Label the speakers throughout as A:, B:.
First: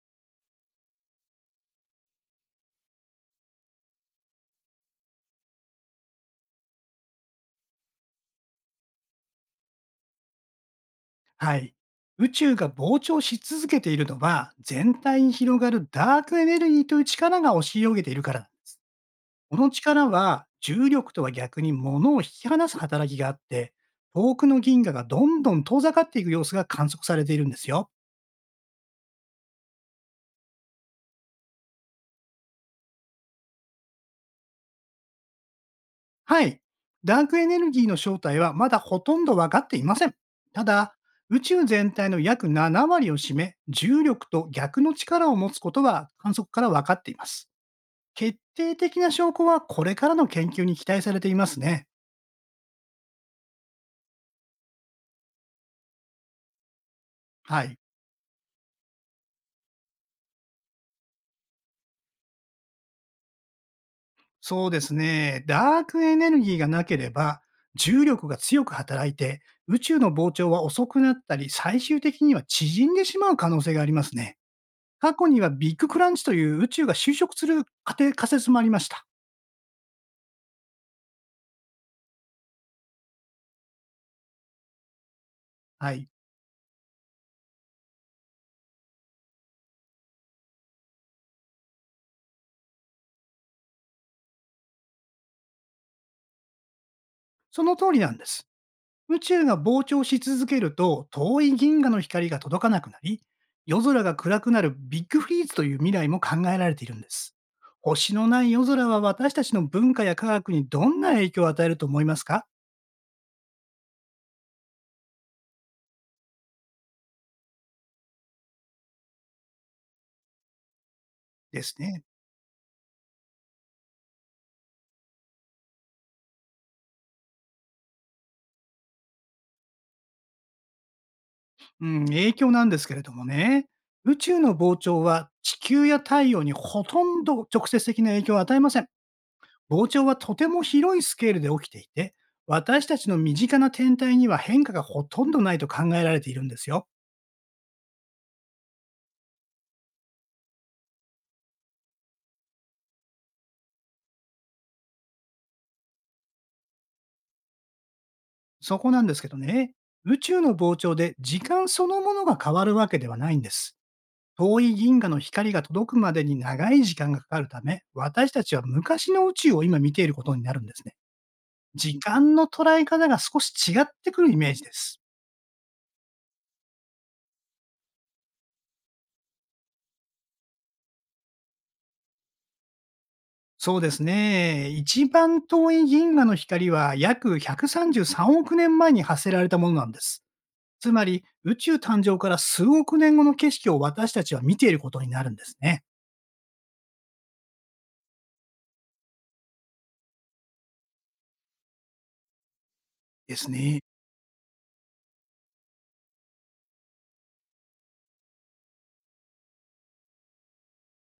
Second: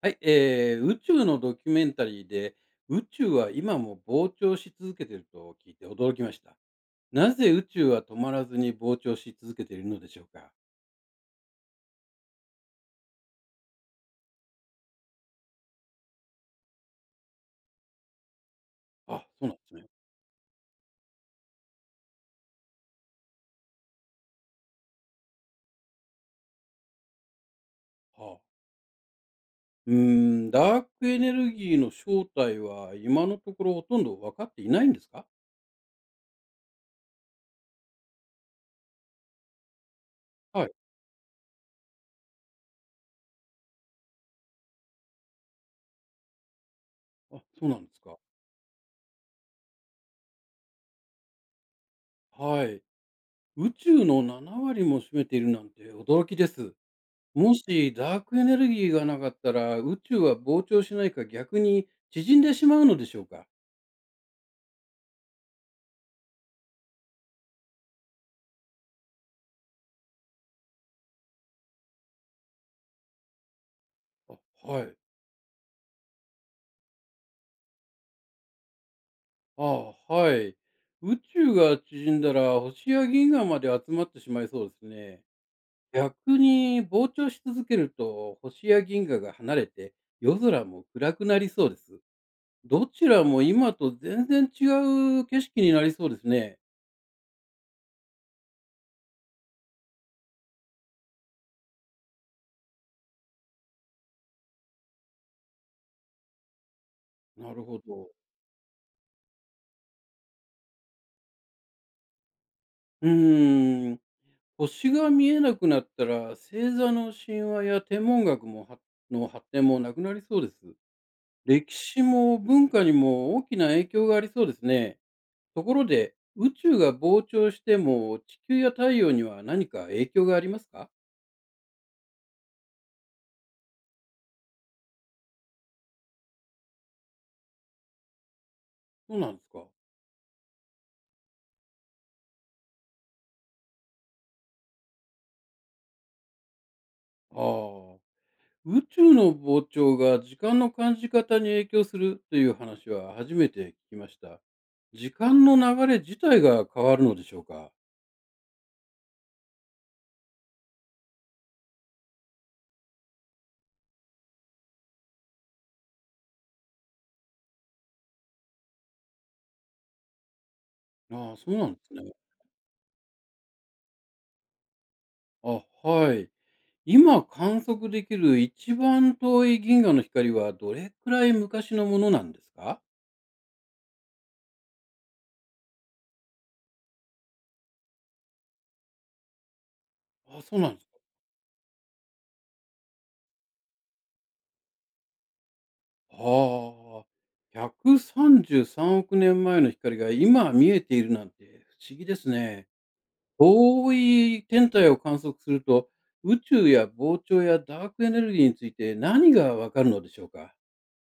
A: はい、宇宙のドキュメンタリーで宇宙は今も膨張し続けていると聞いて驚きました。なぜ宇宙は止まらずに膨張し続けているのでしょうか？
B: はい。宇宙が膨張し続けているのは、全体に広がるダークエネルギーという力が押し上げているから。
A: あ、そうな
B: こ
A: んで
B: の
A: すね。
B: 力は、重力とは逆に物を引き離す働きがあって、遠くの銀河がどんどん遠ざかっていく様子が観測されているんですよ。
A: はあ、ダークエネルギーの正体は今のところほとんど分かっていないんですか？
B: はい。ダークエネルギーの正体はまだほとんど分かっていません。た
A: はい。
B: だ、宇宙全体の約7割を占め、重力と逆の力を持つことは観測から分かっていま
A: あ、
B: す。
A: そうなんですか。
B: 決定的な証拠はこれからの研究に期待されていますね。
A: はい。宇宙の7割も占めているなんて驚きです。も
B: はい。
A: しダークエネルギーがなかったら宇宙は膨張しないか逆に縮んでしまうのでしょうか？
B: そうですね。ダークエネルギーがなければ、重力が強く働いて、宇宙の膨張は遅くなったり、最終的には縮んでしまう可能性があります
A: あ、
B: ね。
A: はい。
B: 過去にはビッグクランチという宇宙が収縮する仮定仮説もありました。
A: ああ、はい。宇宙が縮んだら星や銀河まで集まってしまいそうですね。
B: はい。
A: 逆に膨張し続けると星や銀河が離れて夜空も暗くなりそうです。どちらも今と全然違う景色になりそうですね。
B: その通りなんです。宇宙が膨張し続けると、遠い銀河の光が届かなくなり、夜空が暗くなるビッグフリーズという未来も考えられているんです。
A: なるほど。
B: 星のない夜空は私たちの文化や科学にどんな影響を与えると思いますか？
A: うーん。星が見えなくなったら星座の神話や天文学もはの発展もなくなりそうです。
B: です
A: 歴
B: ね。
A: 史も文化にも大きな影響がありそうですね。ところで、宇宙が膨張しても地球や太陽には何か影響がありますか？
B: うん、影響なんですけれどもね、宇宙の膨張は地球や太陽にほとんど直接的な影響を与えません。
A: そうなんですか。
B: 膨張はとても広いスケールで起きていて、私たちの身近な天体には変化がほとんどないと考えられているんですよ。
A: ああ。宇宙の膨張が時間の感じ方に影響するという話は初めて聞きました。時間の流れ自体が変わるのでしょうか？
B: そこなんですけどね、宇宙の膨張で時間そのものが変わるわけではないんです。遠い銀河の光が届くまでに長い時間がかかるため、私たちは昔の宇宙を今見ていることになるんですね。
A: ああ、そうなんです
B: 時
A: ね。
B: 間の捉え方が少し違ってくるイメージです。
A: あ、はい。今観測できる一番遠い銀河の光はどれくらい昔のものなんですか？
B: そうですね。一番遠い銀河の光は約133億年前に発せられたものなんです。
A: あ、そうなんです
B: つ
A: か？
B: まり、宇宙誕生から数億年後の景色を私たちは見ていることになるんですね。
A: はあ、133億年前の光が今見えているなんて不思議ですね。
B: ですね。
A: 遠い天体を観測すると、宇宙や膨張やダークエネルギーについて何がわかるのでしょうか？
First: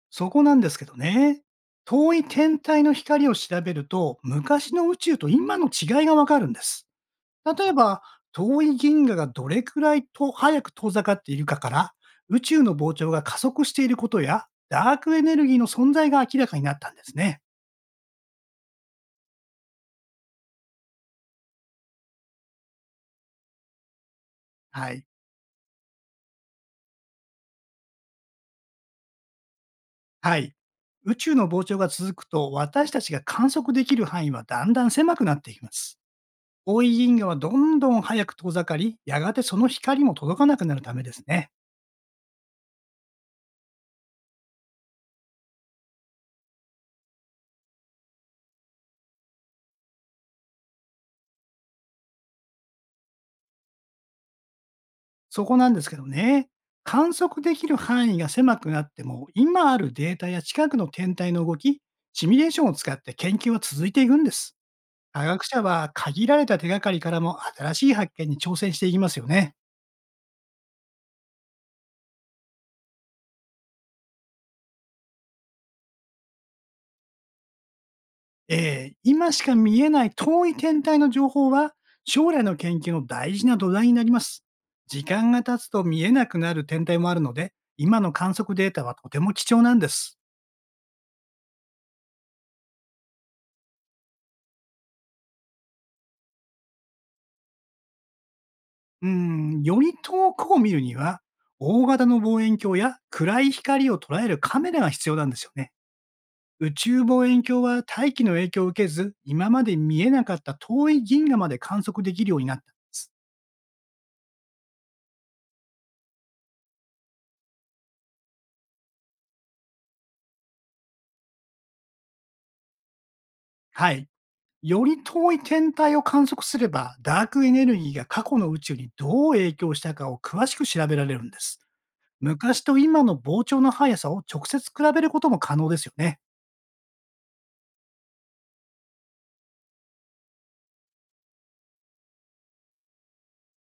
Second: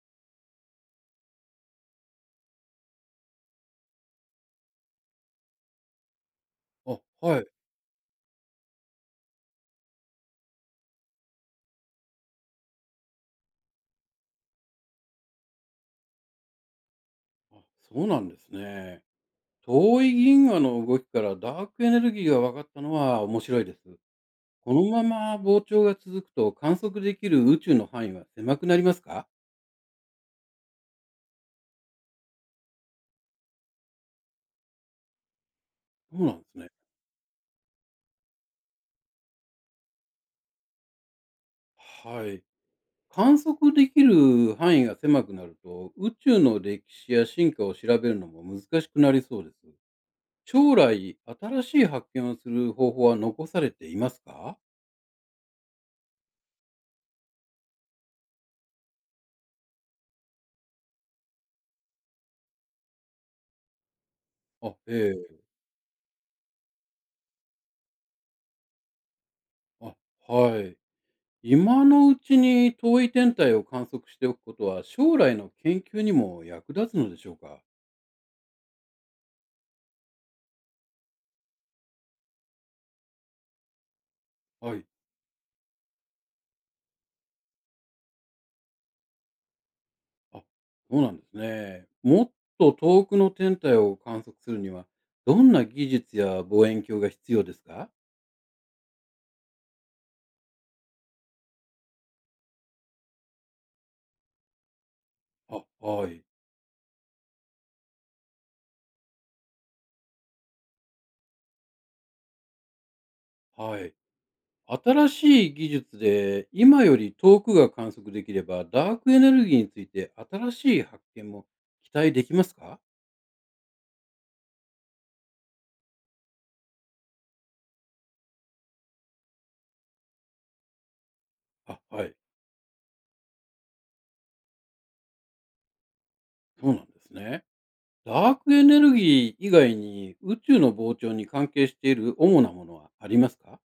B: そこなんですけどね。遠い天体の光を調べると、昔の宇宙と今の違いがわかるんです。
A: あ、はい。
B: 例えば、遠い銀河がどれくらいと早く遠ざかっているかから、宇宙の膨張が加速していることや、ダークエネルギーの存在が明らかになったんですね。
A: あ、そうなんですね。遠い銀河の動きからダークエネルギーが分かったのは面白いです。この
B: は
A: ま
B: い。
A: ま膨張が続くと観測できる宇宙の範囲は狭くなりますか？
B: はい。宇宙の膨張が続くと、私たちが観測できる範囲はだんだん狭くなっていきます。
A: そうなんですね。
B: 遠い銀河はどんどん早く遠ざかり、やがてその光も届かなくなるためですね。
A: はい。観測できる範囲が狭くなると、宇宙の歴史や進化を調べるのも難しくなりそうです。将来、新しい発見をする方法は残されていますか？
B: そこなんですけどね、観測できる範囲が狭くなっても、今あるデータや近くの天体の動き、シミュレーションを使って研究は続いていくんです。
A: あ、
B: 科
A: ええ。
B: 学者は限られた手がかりからも新しい発見に挑戦していきますよね。
A: あ、はい。今のうちに遠い天体を観測しておくことは、将来の研究にも役立つのでしょうか？
B: 今しか見えない遠い天体の情報は将来の研究の大事な土台になります。
A: はい。
B: 時間が経つと見えなくなる天体もあるので、今の観測データはとても貴重なんです。
A: あ、そうなんですね。もっと遠くの天体を観測するには、どんな技術や望遠鏡が必要ですか？
B: うん、より遠くを見るには、大型の望遠鏡や暗い光を捉えるカメラが必要なんですよ
A: あ、
B: ね。
A: はい。
B: 宇宙望遠鏡は大気の影響を受けず、今まで見えなかった遠い銀河まで観測できるようになったんです。
A: はい。新しい技術で今より遠くが観測できれば、ダークエネルギーについて新しい発見も期待できますか？
B: はい。より遠い天体を観測すれば、ダークエネルギーが過去の宇宙にどう影響したかを詳しく調べられるんです。
A: あ、はい、
B: 昔と今の膨張の速さを直接比べることも可能ですよね。
A: そうなんですね。ダークエネルギー以外に宇宙の膨張に関係している主なものはありますか？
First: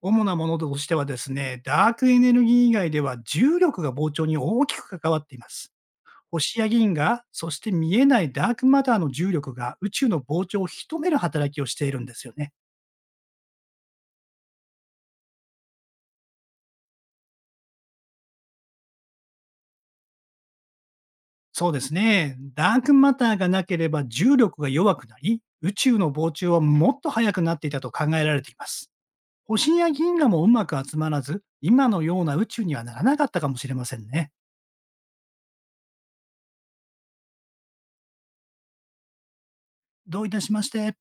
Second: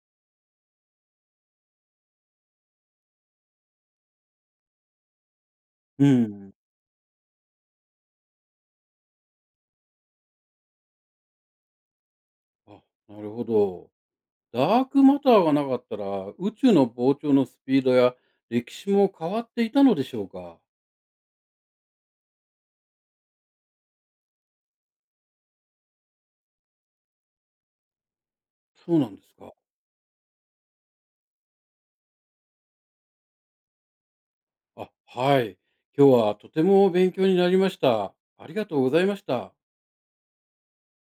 B: 主なものとしてはですね、ダークエネルギー以外では重力が膨張に大きく関わっています。
A: うん。
B: 星や銀河、そして見えないダークマターの重力が宇宙の膨張を引き止める働きをしているんですよね。
A: あ、なるほど。ダークマターがなかったら宇宙の膨張のスピードや歴史も変わっていたのでしょうか？
B: そうですね。ダークマターがなければ重力が弱くなり、宇宙の膨張はもっと速くなっていたと考えられています。
A: そうなんですか？
B: 星や銀河もうまく集まらず、今のような宇宙にはならなかったかもしれませんね。
A: あ、はい。今日はとても勉強になりました。ありがとうございました。
B: どういたしまして。